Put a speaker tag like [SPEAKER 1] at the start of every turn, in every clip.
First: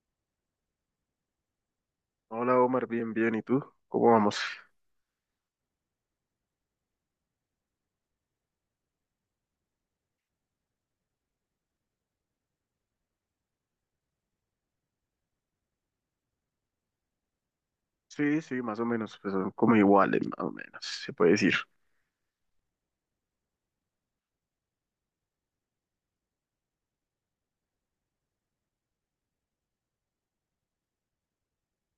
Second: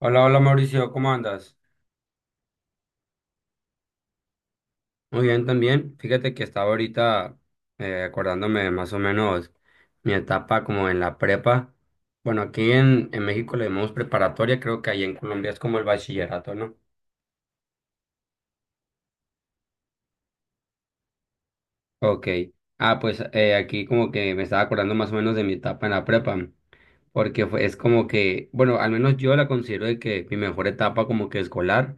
[SPEAKER 1] Hola, hola Mauricio, ¿cómo andas?
[SPEAKER 2] Hola Omar, bien, bien. ¿Y tú? ¿Cómo vamos?
[SPEAKER 1] Muy bien también. Fíjate que estaba ahorita acordándome de más o menos mi etapa como en la prepa. Bueno, aquí en México le llamamos preparatoria, creo que ahí en Colombia es como el bachillerato, ¿no?
[SPEAKER 2] Sí, sí, más o menos. Pues son como iguales, más o menos, se puede decir.
[SPEAKER 1] Ok. Pues aquí como que me estaba acordando más o menos de mi etapa en la prepa. Porque es como que, bueno, al menos yo la considero de que mi mejor etapa como que escolar,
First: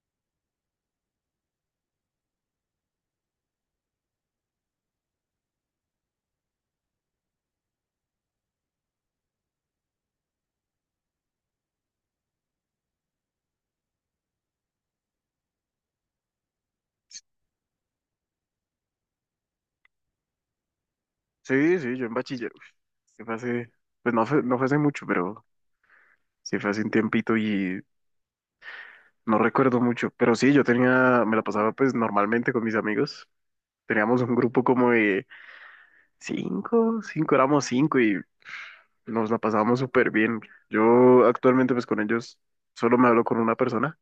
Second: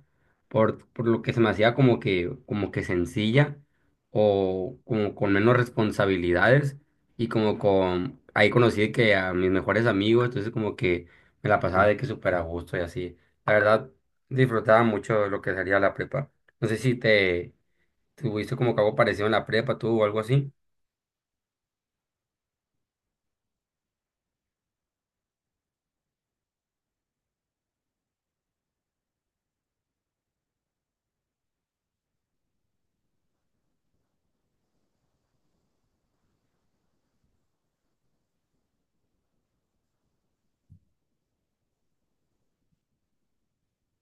[SPEAKER 1] por lo que se me hacía como que sencilla o como con menos responsabilidades y como con, ahí conocí que a mis mejores amigos, entonces como que me la pasaba de que súper a gusto y así. La verdad, disfrutaba mucho lo que sería la prepa. No sé si te tuviste como que algo parecido en la prepa tú o algo así.
[SPEAKER 2] Sí, sí, yo en bachiller. Sí fue hace, pues no fue hace mucho, pero sí fue hace un tiempito y no recuerdo mucho. Pero sí, yo tenía, me la pasaba pues normalmente con mis amigos. Teníamos un grupo como de cinco, cinco, éramos cinco y nos la pasábamos súper bien. Yo actualmente pues con ellos solo me hablo con una persona.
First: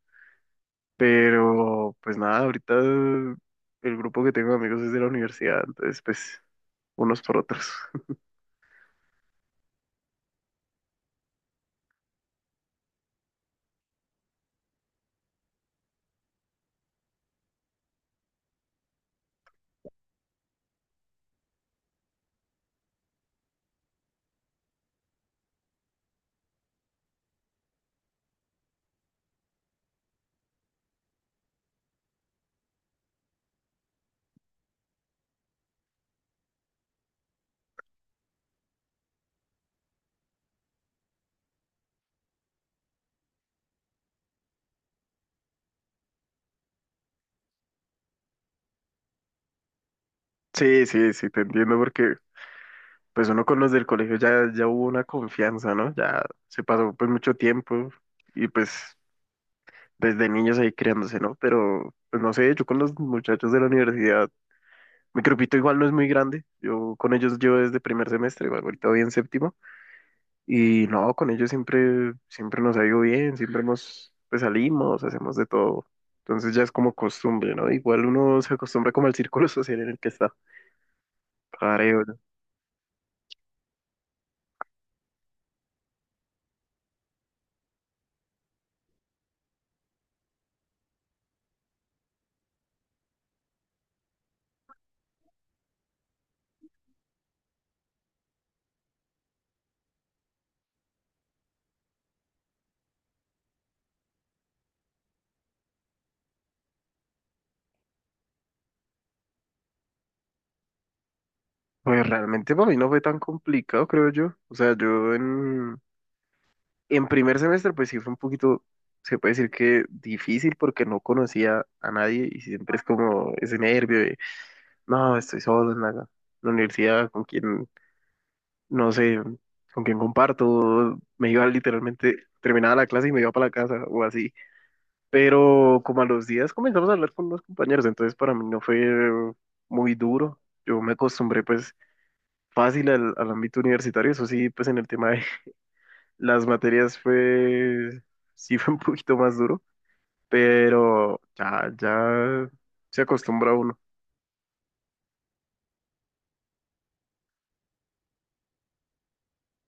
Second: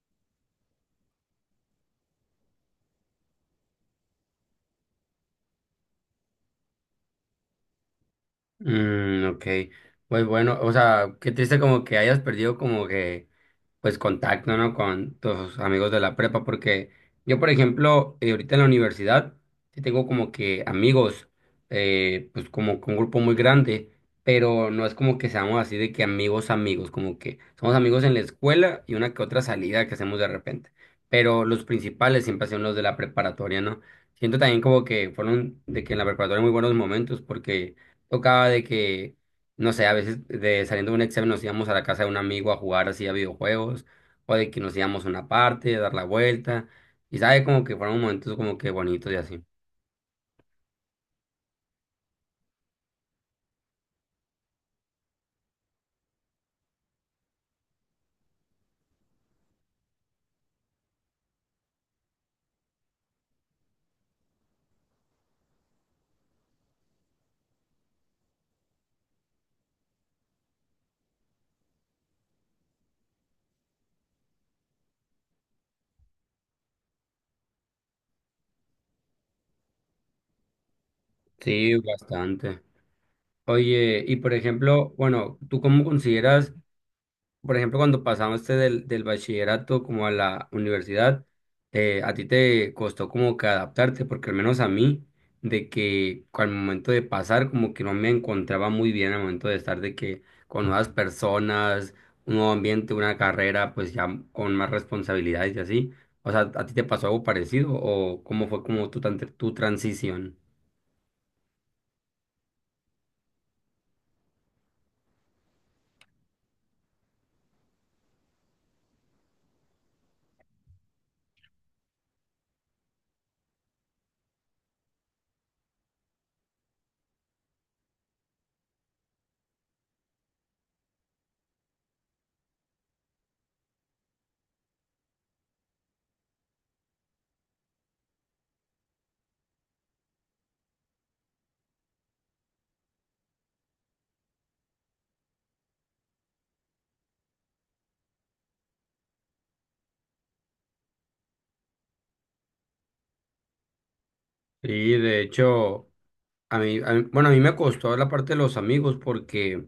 [SPEAKER 2] Pero pues nada, ahorita el grupo que tengo de amigos es de la universidad, entonces pues unos por otros.
[SPEAKER 1] Mm, ok. Pues bueno, o sea, qué triste como que hayas perdido como que pues contacto, ¿no? Con tus amigos de la prepa, porque yo, por ejemplo, ahorita en la universidad, sí tengo como que amigos, pues como con un grupo muy grande, pero no es como que seamos así de que amigos, amigos, como que somos amigos en la escuela y una que otra salida que hacemos de repente, pero los principales siempre son los de la preparatoria, ¿no? Siento también como que fueron de que en la preparatoria muy buenos momentos, porque tocaba de que no sé, a veces de saliendo de un examen nos íbamos a la casa de un amigo a jugar así a videojuegos, o de que nos íbamos a una parte, a dar la vuelta, y sabe como que fueron momentos como que bonitos y así.
[SPEAKER 2] Sí, sí, sí, te entiendo porque pues uno con los del colegio ya hubo una confianza, ¿no? Ya se pasó pues mucho tiempo y pues desde niños ahí criándose, ¿no? Pero pues no sé, yo con los muchachos de la universidad, mi grupito igual no es muy grande, yo con ellos yo desde primer semestre, bueno, ahorita voy en séptimo. Y no, con ellos siempre, siempre nos ha ido bien, siempre hemos, pues salimos, hacemos de todo. Entonces ya es como costumbre, ¿no? Igual uno se acostumbra como al círculo social en el que está.
[SPEAKER 1] Sí,
[SPEAKER 2] Creo yo.
[SPEAKER 1] bastante. Oye, y por ejemplo, bueno, ¿tú cómo consideras? Por ejemplo, cuando pasaste del bachillerato como a la universidad, a ti te costó como que adaptarte, porque al menos a mí, de que al momento de pasar, como que no me encontraba muy bien al momento de estar de que con nuevas personas, un nuevo ambiente, una carrera, pues ya con más responsabilidades y así. O sea, ¿a ti te pasó algo parecido o cómo fue como tu transición?
[SPEAKER 2] Pues realmente para mí no fue tan complicado, creo yo. O sea, yo en primer semestre pues sí fue un poquito, se puede decir que difícil porque no conocía a nadie y siempre es como ese nervio de, no, estoy solo en la universidad, ¿con quién? No sé con quién comparto, me iba literalmente, terminaba la clase y me iba para la casa o así. Pero como a los días comenzamos a hablar con unos compañeros, entonces para mí no fue muy duro. Yo me acostumbré pues fácil al ámbito universitario, eso sí, pues en el tema de las materias fue, sí fue un poquito más duro, pero ya, se acostumbra uno.
[SPEAKER 1] Sí, de hecho, bueno, a mí me costó la parte de los amigos porque…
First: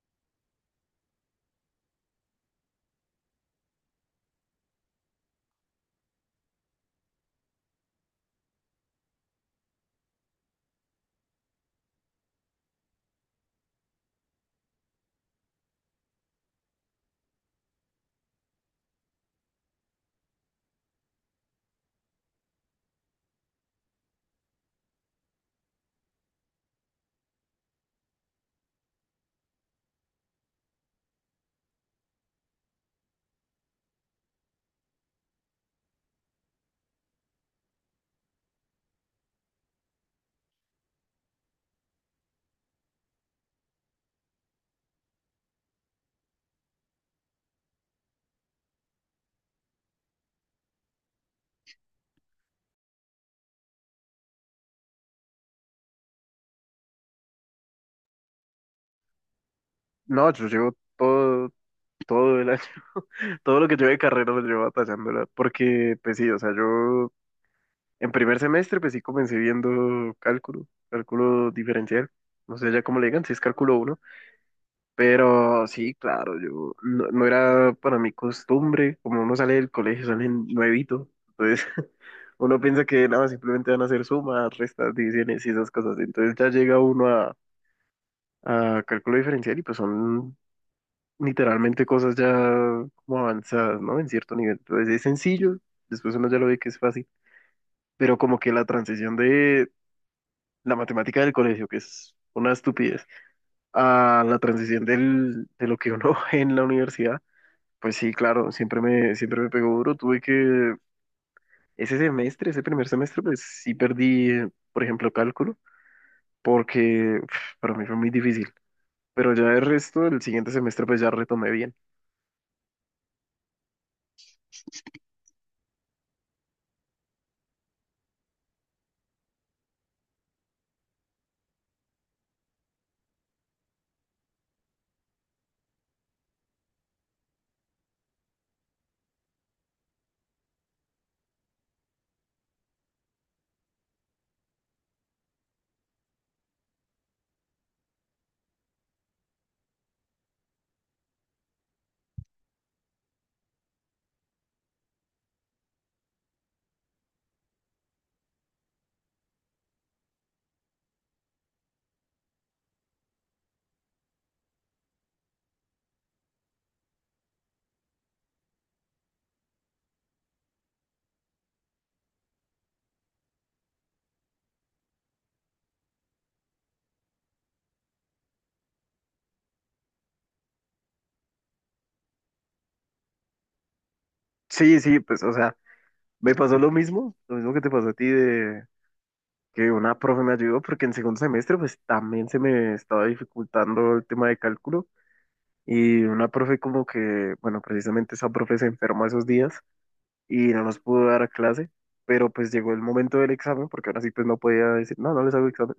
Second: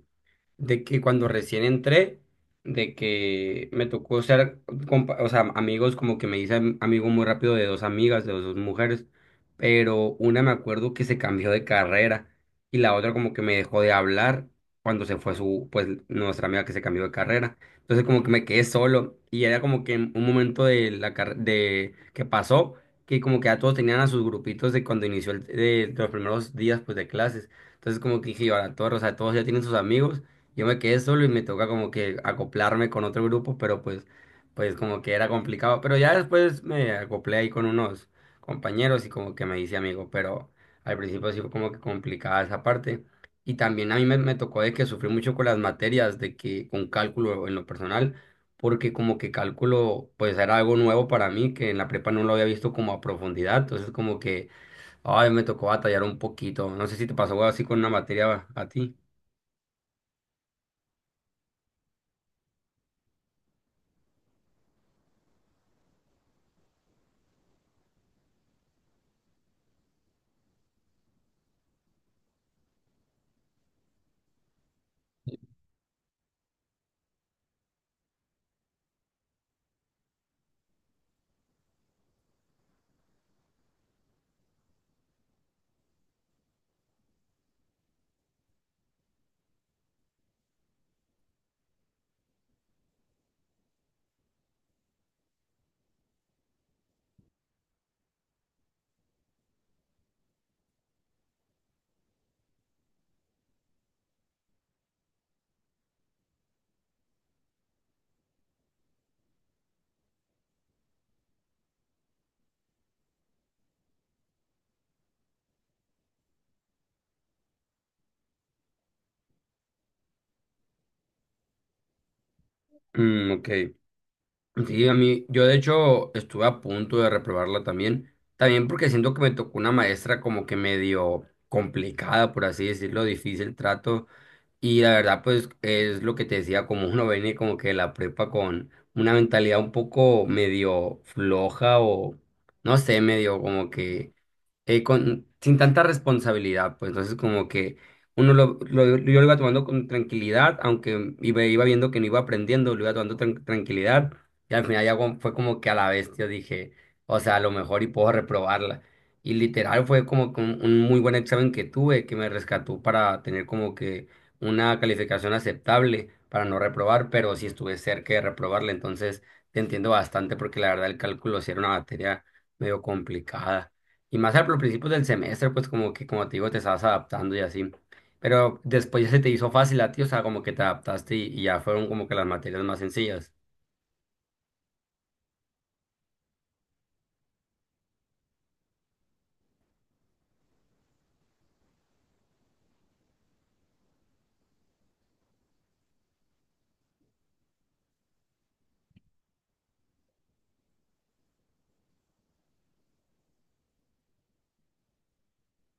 [SPEAKER 1] de que cuando recién entré, de que me tocó ser, o sea, amigos, como que me hice amigo muy rápido de dos amigas, de dos mujeres, pero una me acuerdo que se cambió de carrera y la otra como que me dejó de hablar cuando se fue su, pues, nuestra amiga que se cambió de carrera. Entonces como que me quedé solo y era como que un momento de la de que pasó, que como que ya todos tenían a sus grupitos de cuando inició el, de los primeros días pues de clases. Entonces como que dije, yo, ahora todos, o sea, todos ya tienen sus amigos, yo me quedé solo y me toca como que acoplarme con otro grupo, pues como que era complicado. Pero ya después me acoplé ahí con unos compañeros y como que me hice amigo, pero al principio sí fue como que complicada esa parte. Y también a mí me tocó de que sufrí mucho con las materias, de que con cálculo en lo personal, porque como que cálculo pues era algo nuevo para mí, que en la prepa no lo había visto como a profundidad. Entonces como que, ay, me tocó batallar un poquito. No sé si te pasó algo así con una materia a ti.
[SPEAKER 2] No, yo llevo todo todo el año, todo lo que yo de carrera lo llevo batallándola, porque pues sí, o sea, yo en primer semestre pues sí comencé viendo cálculo, cálculo diferencial, no sé ya cómo le digan, si es cálculo uno, pero sí, claro, yo no, no era para mi costumbre, como uno sale del colegio, sale nuevito, entonces uno piensa que nada, simplemente van a hacer sumas, restas, divisiones y esas cosas, entonces ya llega uno a cálculo diferencial y pues son literalmente cosas ya como avanzadas, ¿no? En cierto nivel. Entonces es sencillo, después uno ya lo ve que es fácil, pero como que la transición de la matemática del colegio, que es una estupidez, a la transición del, de lo que uno ve en la universidad, pues sí, claro, siempre me pegó duro. Tuve que, ese semestre, ese primer semestre, pues sí perdí, por ejemplo, cálculo, porque para mí fue muy difícil. Pero ya el resto, el siguiente semestre, pues ya retomé bien.
[SPEAKER 1] Mm, ok. Sí, yo de hecho estuve a punto de reprobarla también, también porque siento que me tocó una maestra como que medio complicada, por así decirlo, difícil trato, y la verdad pues es lo que te decía, como uno viene como que de la prepa con una mentalidad un poco medio floja o no sé, medio como que sin tanta responsabilidad, pues entonces como que uno yo lo iba tomando con tranquilidad, aunque iba viendo que no iba aprendiendo, lo iba tomando tranquilidad, y al final ya fue como que a la bestia dije, o sea, a lo mejor y puedo reprobarla. Y literal fue como que un muy buen examen que tuve, que me rescató para tener como que una calificación aceptable para no reprobar, pero sí estuve cerca de reprobarla, entonces te entiendo bastante porque la verdad el cálculo sí era una materia medio complicada. Y más al los principios del semestre, pues como que, como te digo, te estabas adaptando y así. Pero después ya se te hizo fácil a ti, o sea, como que te adaptaste y ya fueron como que las materias más sencillas.
[SPEAKER 2] Sí, sí, pues, o sea. Me pasó lo mismo que te pasó a ti de que una profe me ayudó porque en segundo semestre pues también se me estaba dificultando el tema de cálculo y una profe como que, bueno, precisamente esa profe se enfermó esos días y no nos pudo dar a clase, pero pues llegó el momento del examen porque ahora sí pues no podía decir, no, no les hago examen.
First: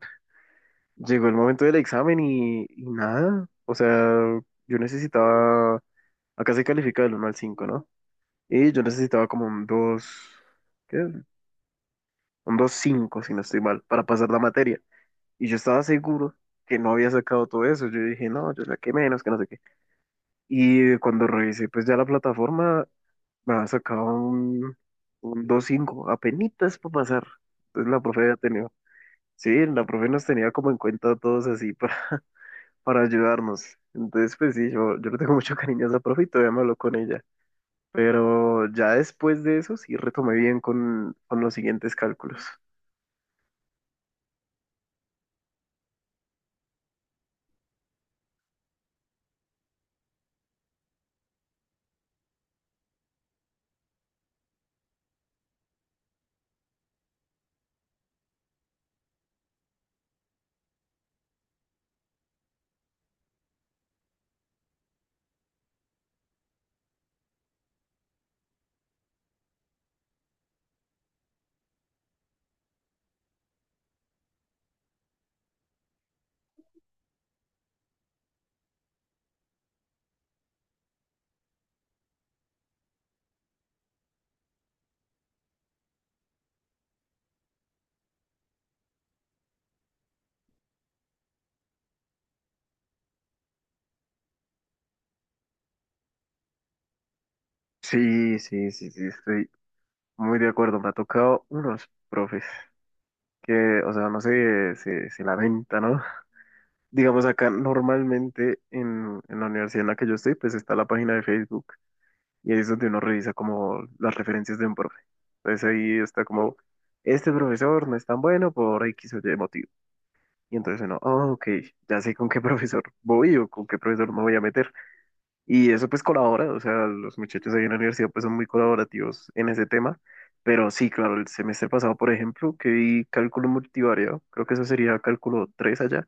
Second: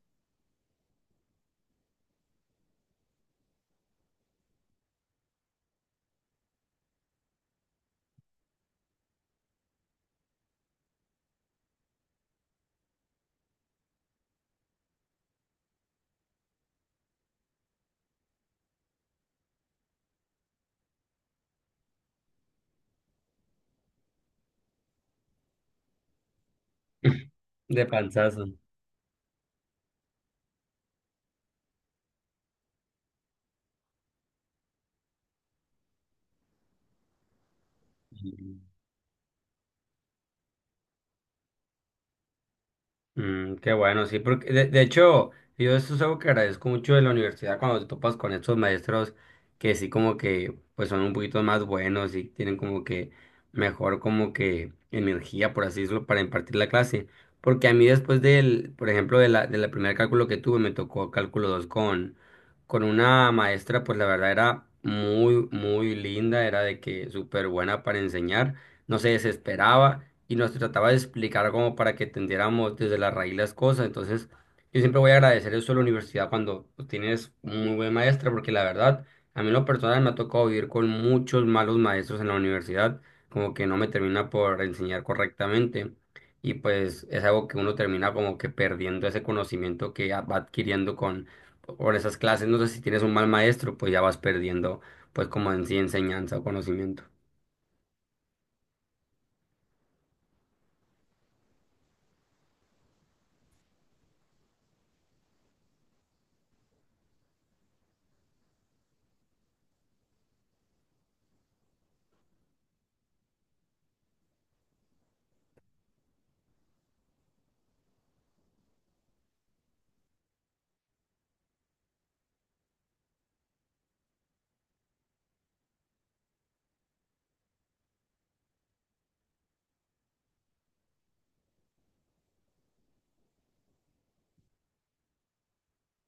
[SPEAKER 2] Llegó el momento del examen y nada, o sea, yo necesitaba, acá se califica del 1 al 5, ¿no? Y yo necesitaba como un dos, qué un 2,5 si no estoy mal, para pasar la materia. Y yo estaba seguro que no había sacado todo eso. Yo dije, no, yo saqué menos, que no sé qué. Y cuando revisé, pues ya la plataforma me había sacado un, 2,5 apenitas para pasar.
[SPEAKER 1] De
[SPEAKER 2] Entonces la profe había
[SPEAKER 1] panzazo.
[SPEAKER 2] tenido, sí, la profe nos tenía como en cuenta a todos así para ayudarnos. Entonces, pues sí, yo le tengo mucho cariño a esa profe y todavía me hablo con ella. Pero ya después de eso sí retomé bien con, los siguientes cálculos.
[SPEAKER 1] Mm, qué bueno, sí, porque de hecho, yo eso es algo que agradezco mucho de la universidad cuando te topas con estos maestros que sí como que pues son un poquito más buenos y tienen como que mejor como que energía, por así decirlo, para impartir la clase. Porque a mí después del, por ejemplo, de la primer cálculo que tuve, me tocó cálculo 2 con una maestra, pues la verdad era muy linda, era de que súper buena para enseñar, no se desesperaba y nos trataba de explicar como para que entendiéramos desde la raíz las cosas. Entonces, yo siempre voy a agradecer eso a la universidad cuando tienes un muy buen maestro, porque la verdad, a mí en lo personal me ha tocado vivir con muchos malos maestros en la universidad, como que no me termina por enseñar correctamente. Y pues es algo que uno termina como que perdiendo ese conocimiento que ya va adquiriendo con por esas clases. No sé si tienes un mal maestro, pues ya vas perdiendo pues como en sí enseñanza o conocimiento.
[SPEAKER 2] Sí, sí, sí, sí, estoy muy de acuerdo, me ha tocado unos profes que, o sea, no sé, se, lamentan, ¿no? Digamos acá normalmente en la universidad en la que yo estoy, pues está la página de Facebook y ahí es donde uno revisa como las referencias de un profe. Entonces ahí está como, este profesor no es tan bueno por X o Y motivo. Y entonces uno, "Ah, ok, ya sé con qué profesor voy o con qué profesor me voy a meter". Y eso pues colabora, o sea, los muchachos ahí en la universidad pues son muy colaborativos en ese tema, pero sí, claro, el semestre pasado, por ejemplo, que vi cálculo multivariado, creo que eso sería cálculo 3 allá,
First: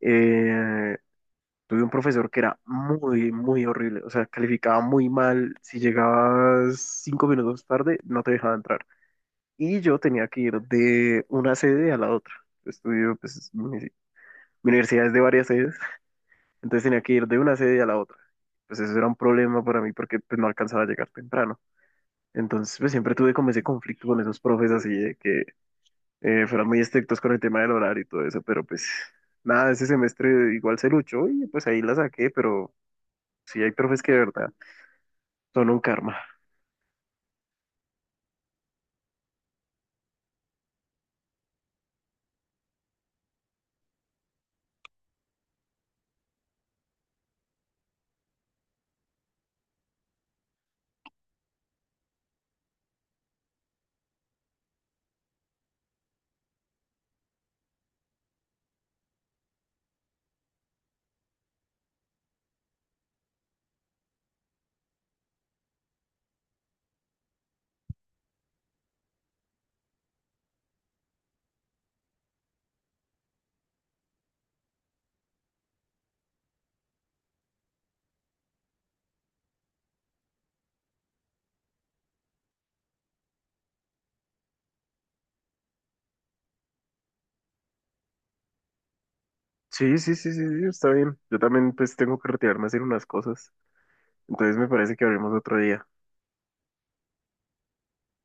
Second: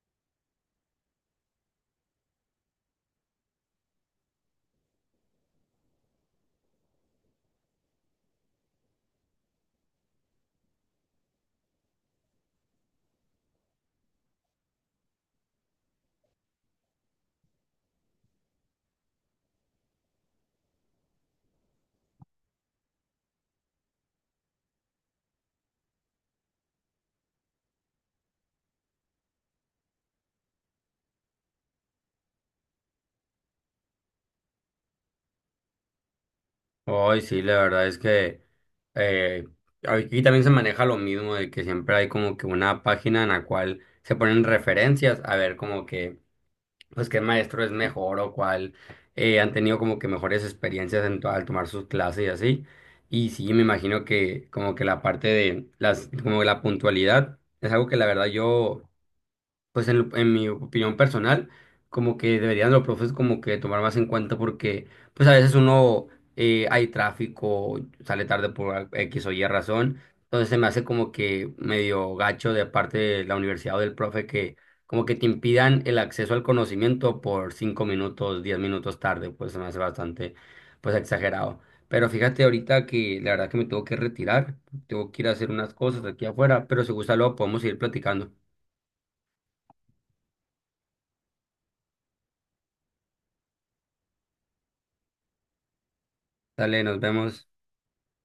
[SPEAKER 2] eh, tuve un profesor que era muy, muy horrible, o sea, calificaba muy mal, si llegabas 5 minutos tarde, no te dejaba entrar. Y yo tenía que ir de una sede a la otra. Estudio, pues, mi, universidad es de varias sedes, entonces tenía que ir de una sede a la otra. Pues eso era un problema para mí porque pues, no alcanzaba a llegar temprano. Entonces pues siempre tuve como ese conflicto con esos profes así de que fueran muy estrictos con el tema del horario y todo eso, pero pues nada, ese semestre igual se luchó y pues ahí la saqué, pero sí hay profes que de verdad son un karma.
[SPEAKER 1] Hoy sí, la verdad es que eh, aquí también se maneja lo mismo de que siempre hay como que una página en la cual se ponen referencias a ver como que pues qué maestro es mejor o cuál han tenido como que mejores experiencias en al tomar sus clases y así. Y sí, me imagino que como que la parte de las como la puntualidad es algo que la verdad yo pues en mi opinión personal, como que deberían los profes como que tomar más en cuenta porque pues a veces uno hay tráfico, sale tarde por X o Y razón, entonces se me hace como que medio gacho de parte de la universidad o del profe que como que te impidan el acceso al conocimiento por 5 minutos, 10 minutos tarde, pues se me hace bastante pues exagerado. Pero fíjate ahorita que la verdad que me tengo que retirar, tengo que ir a hacer unas cosas aquí afuera, pero si gusta luego podemos seguir platicando.
[SPEAKER 2] Sí, sí, sí, sí, sí, está bien. Yo también pues tengo que retirarme a hacer unas cosas. Entonces me parece que hablemos otro día.
[SPEAKER 1] Dale, nos vemos.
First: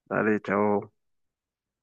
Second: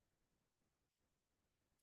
[SPEAKER 2] Dale, chao.